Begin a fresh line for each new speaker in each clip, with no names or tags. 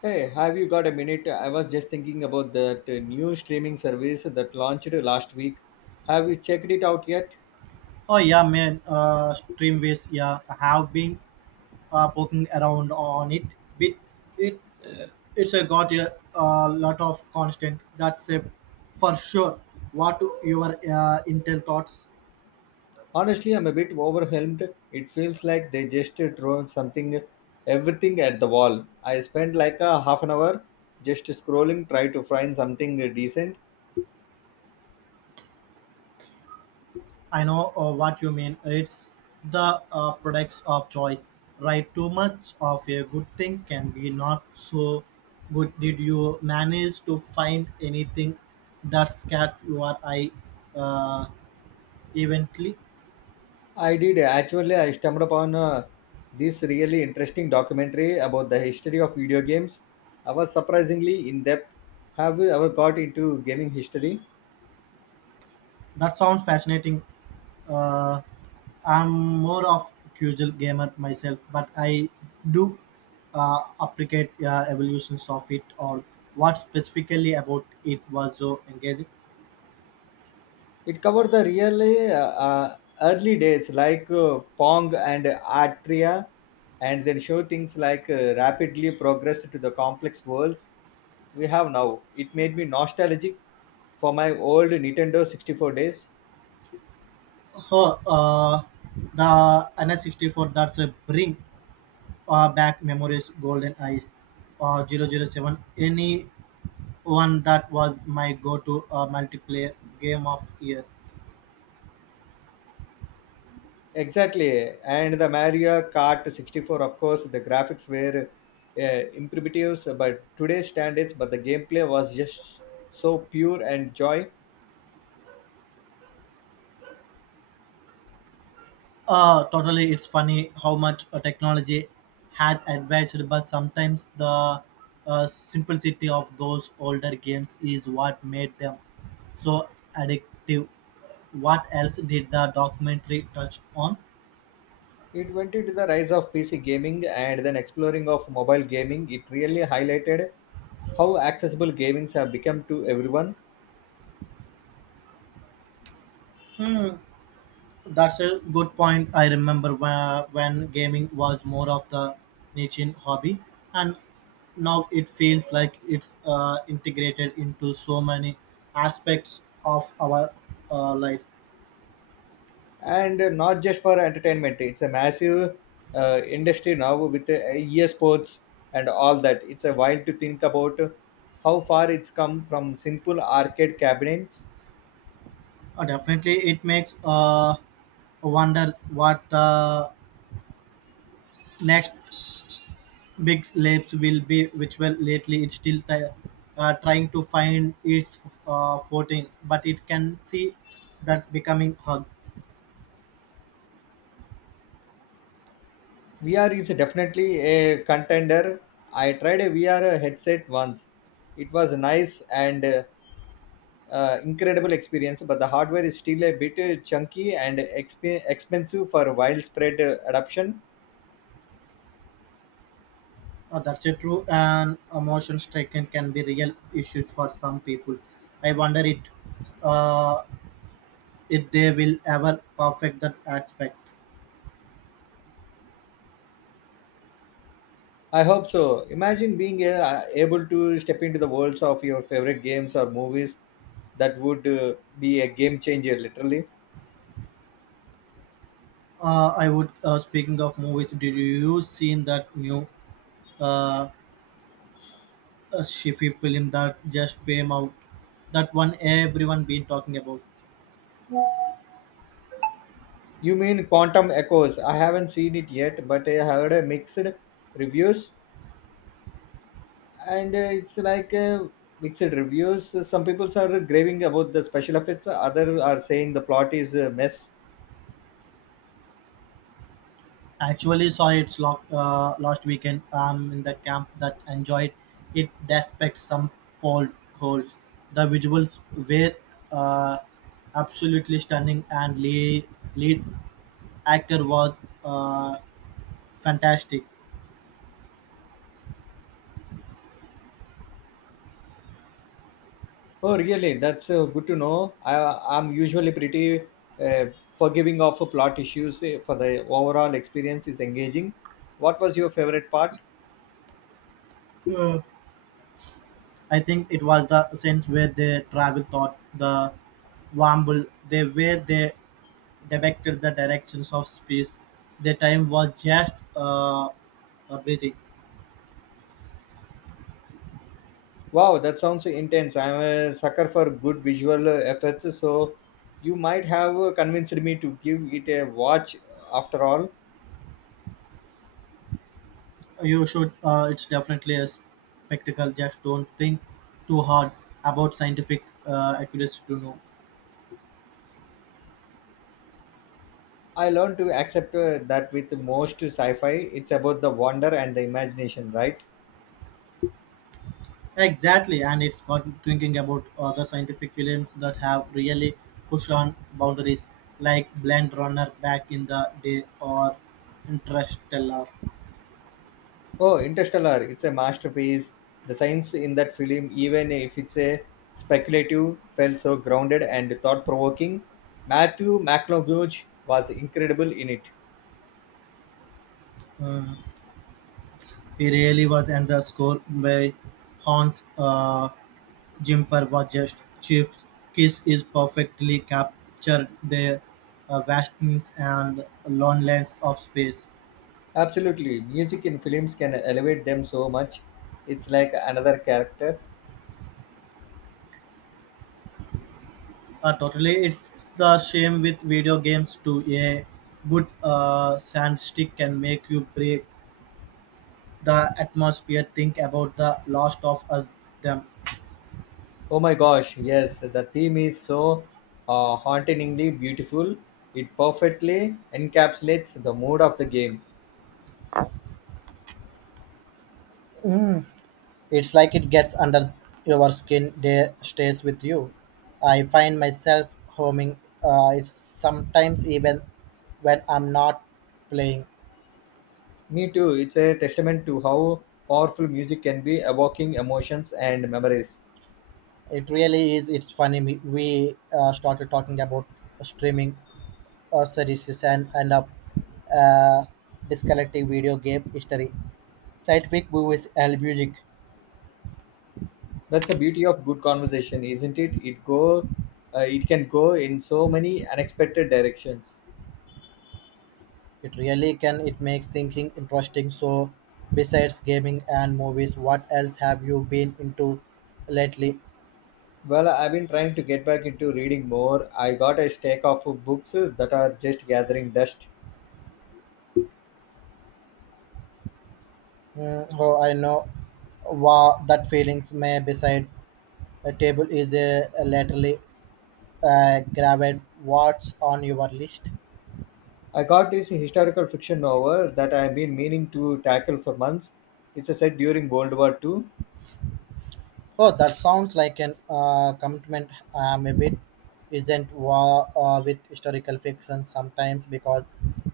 Hey, have you got a minute? I was just thinking about that new streaming service that launched last week. Have you checked it out yet?
Oh yeah, man. Streamways. Yeah, I have been poking around on it. Bit it uh, it's a got a lot of constant. That's a for sure. What your Intel thoughts?
Honestly, I'm a bit overwhelmed. It feels like they just throw something, everything at the wall. I spent like a half an hour just scrolling, try to find something decent.
I know what you mean. It's the products of choice, right? Too much of a good thing can be not so good. Did you manage to find anything that's catch your eye uh, eventually?
I did actually. I stumbled upon this really interesting documentary about the history of video games. I was surprisingly in depth. Have you ever got into gaming history?
That sounds fascinating. Uh, I'm more of casual gamer myself, but I do appreciate evolutions of it or what specifically about it was so engaging.
It covered the really early days like Pong and Atria, and then show things like rapidly progressed to the complex worlds we have now. It made me nostalgic for my old Nintendo 64 days.
So, the NS64 that's a bring back memories, Golden Eyes, 007. Any one that was my go-to multiplayer game of year.
Exactly, and the Mario Kart 64, of course, the graphics were imperatives, by today's standards, but the gameplay was just so pure and joy.
Totally, it's funny how much technology has advanced, but sometimes the simplicity of those older games is what made them so addictive. What else did the documentary touch on?
It went into the rise of PC gaming and then exploring of mobile gaming. It really highlighted how accessible gamings have become to everyone,
Hmm, that's a good point. I remember when gaming was more of the niche hobby, and now it feels like it's integrated into so many aspects of our life.
and not just for entertainment. It's a massive industry now with e and all that. It's a while to think about how far it's come from simple arcade cabinets.
Definitely, it makes wonder what the next big labs will be. Which well, lately it's still trying to find its footing, but it can see that becoming hug.
VR is definitely a contender. I tried a VR headset once. It was nice and incredible experience, but the hardware is still a bit chunky and expensive for widespread adoption.
That's a true and emotion striking can be real issues for some people. I wonder it uh, if they will ever perfect that aspect.
I hope so. Imagine being able to step into the worlds of your favorite games or movies. That would be a game changer, literally.
I would. Speaking of movies, did you seen that new uh, a Shifi film that just came out. That one everyone been talking about.
You mean Quantum Echoes? I haven't seen it yet, but I heard mixed reviews, and it's like mixed reviews. Some people are raving about the special effects, others are saying the plot is a mess.
Actually saw it's last weekend. I'm in the camp that enjoyed it despite some pole holes. The visuals were uh, absolutely stunning and lead actor was uh, fantastic.
Oh, really? That's good to know. I'm usually pretty forgiving of plot issues for the overall experience is engaging. What was your favorite part?
Uh, I think it was the sense where they travel thought the wamble they depicted the directions of space. The time was just breathing.
Wow, that sounds intense. I'm a sucker for good visual effects, so you might have convinced me to give it a watch after all.
You should. It's definitely a spectacle. Just don't think too hard about scientific accuracy to know.
I learned to accept that with most sci fi, it's about the wonder and the imagination, right?
Exactly, and it's got thinking about other scientific films that have really pushed on boundaries, like Blade Runner back in the day or Interstellar.
Oh, Interstellar. It's a masterpiece. The science in that film, even if it's a speculative, felt so grounded and thought provoking. Matthew McConaughey was incredible in it.
Mm. He really was, and the score by Hans. Jumper was just Chief's kiss is perfectly captured the vastness and loneliness of space.
Absolutely. Music in films can elevate them so much. It's like another character.
Totally, it's the same with video games too. A good sandstick can make you break the atmosphere. Think about the lost of us them.
Oh my gosh, yes, the theme is so hauntingly beautiful. It perfectly encapsulates the mood of the game.
It's like it gets under your skin. They stays with you. I find myself homing. It's sometimes even when I'm not playing.
Me too. It's a testament to how powerful music can be, evoking emotions and memories.
It really is. It's funny. We started talking about streaming services and end up uh, disconnecting video game history, scientific movies, and music.
That's the beauty of good conversation, isn't it? It can go in so many unexpected directions.
It really can. It makes thinking interesting. So, besides gaming and movies, what else have you been into lately?
Well, I've been trying to get back into reading more. I got a stack of books that are just gathering dust.
Mm, oh, I know. Wow, that feelings may beside a table is a lately grabbed. What's on your list?
I got this historical fiction novel that I've been meaning to tackle for months. It's a set during World War Two.
Oh, that sounds like an commitment. I'm a bit isn't with historical fiction sometimes because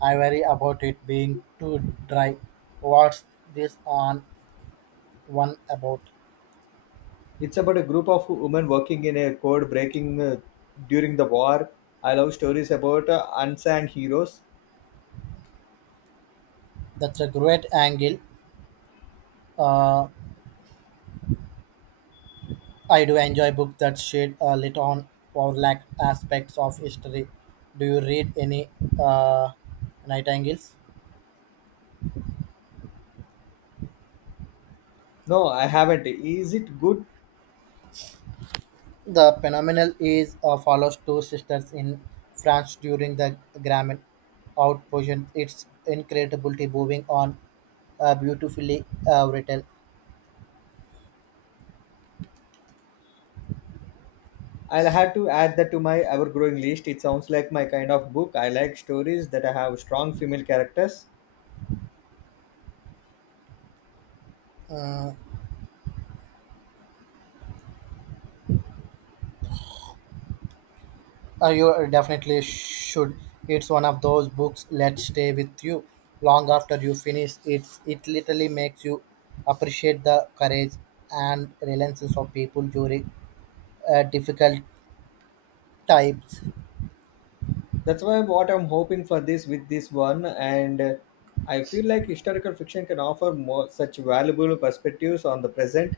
I worry about it being too dry. What's this on one about?
It's about a group of women working in a code breaking during the war. I love stories about unsung heroes.
That's a great angle. Uh, I do enjoy books that shed a light on overlapped aspects of history. Do you read any uh, night angles?
No, I haven't. Is it good?
The phenomenon is follows two sisters in France during the Grammy outpouring. It's incredibly moving on, beautifully written.
I'll have to add that to my ever growing list. It sounds like my kind of book. I like stories that I have strong female characters.
You definitely should. It's one of those books that stay with you long after you finish. It's it literally makes you appreciate the courage and resilience of people during difficult times.
That's why what I'm hoping for this with this one, and I feel like historical fiction can offer more such valuable perspectives on the present.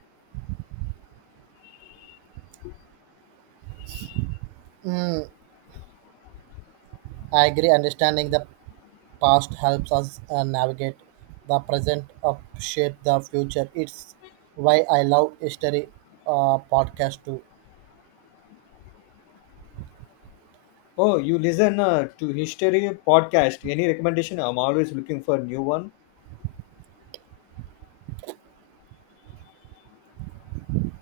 I agree. Understanding the past helps us navigate the present, shape the future. It's why I love history podcast too.
Oh, you listen to history podcast. Any recommendation? I'm always looking for new one.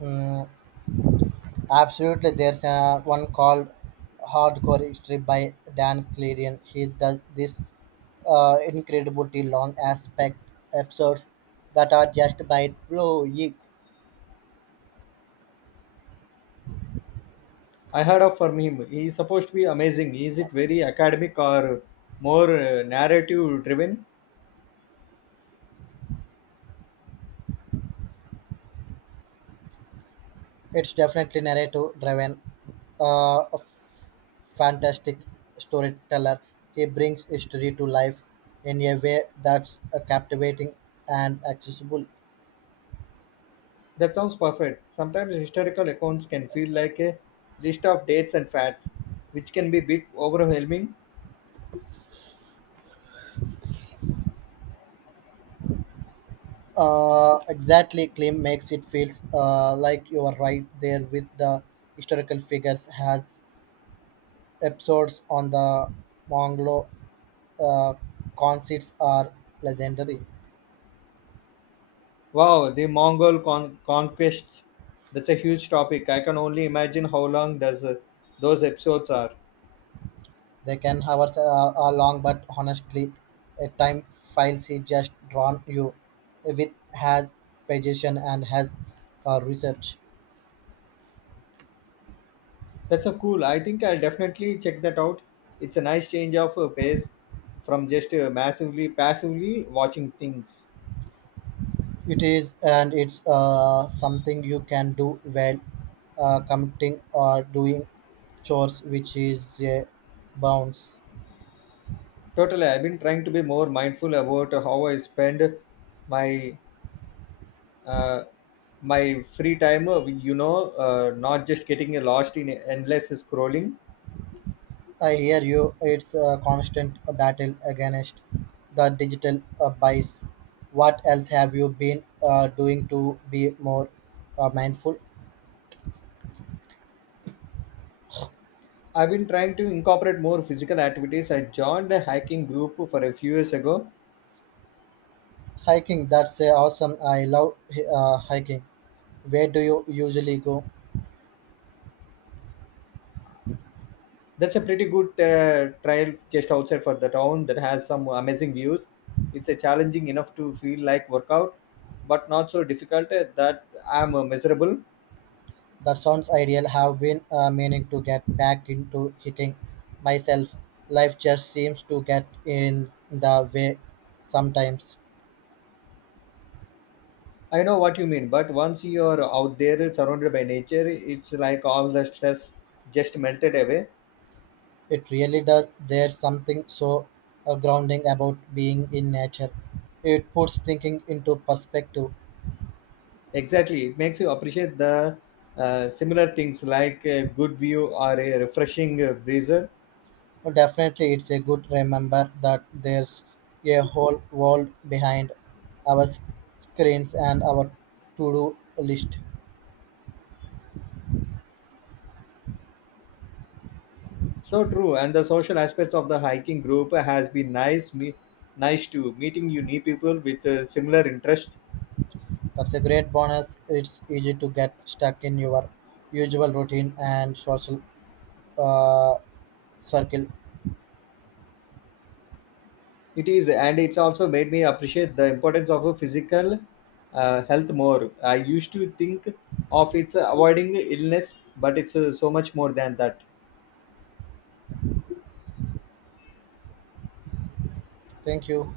Mm, absolutely, there's one called Hardcore History by Dan Clarion. He does this incredibly long aspect episodes that are just by blowing.
I heard of from him. He's supposed to be amazing. Is it very academic or more narrative driven?
It's definitely narrative driven, uh, a f- fantastic storyteller. He brings history to life in a way that's captivating and accessible.
That sounds perfect. Sometimes historical accounts can feel like a list of dates and facts, which can be a bit overwhelming.
Exactly, Klim makes it feels like you are right there with the historical figures. Has episodes on the Mongolo uh, concerts are legendary.
Wow, the Mongol conquests. That's a huge topic. I can only imagine how long does those episodes are.
They can hours are long, but honestly, a time file she just drawn you with has pagination and has research.
That's a cool. I think I'll definitely check that out. It's a nice change of pace from just massively passively watching things.
It is and it's something you can do when commuting or doing chores, which is a bounce.
Totally, I've been trying to be more mindful about how I spend my uh, my free time. You know, not just getting lost in endless scrolling.
I hear you. It's a constant battle against the digital bias. What else have you been doing to be more mindful?
I've been trying to incorporate more physical activities. I joined a hiking group for a few years ago.
Hiking, that's awesome. I love hiking. Where do you usually go?
That's a pretty good trail just outside for the town that has some amazing views. It's a challenging enough to feel like workout, but not so difficult that I'm miserable.
That sounds ideal. Have been meaning to get back into hiking myself. Life just seems to get in the way sometimes.
I know what you mean, but once you're out there surrounded by nature, it's like all the stress just melted away.
It really does. There's something so grounding about being in nature. It puts thinking into perspective.
Exactly, it makes you appreciate the similar things like a good view or a refreshing breezer.
Oh, definitely, it's a good remember that there's a whole world behind our screens and our to-do list.
So true, and the social aspects of the hiking group has been nice. Nice to meeting you new people with similar interests.
That's a great bonus. It's easy to get stuck in your usual routine and social uh, circle.
It is, and it's also made me appreciate the importance of a physical health more. I used to think of it's avoiding illness, but it's so much more than that.
Thank you.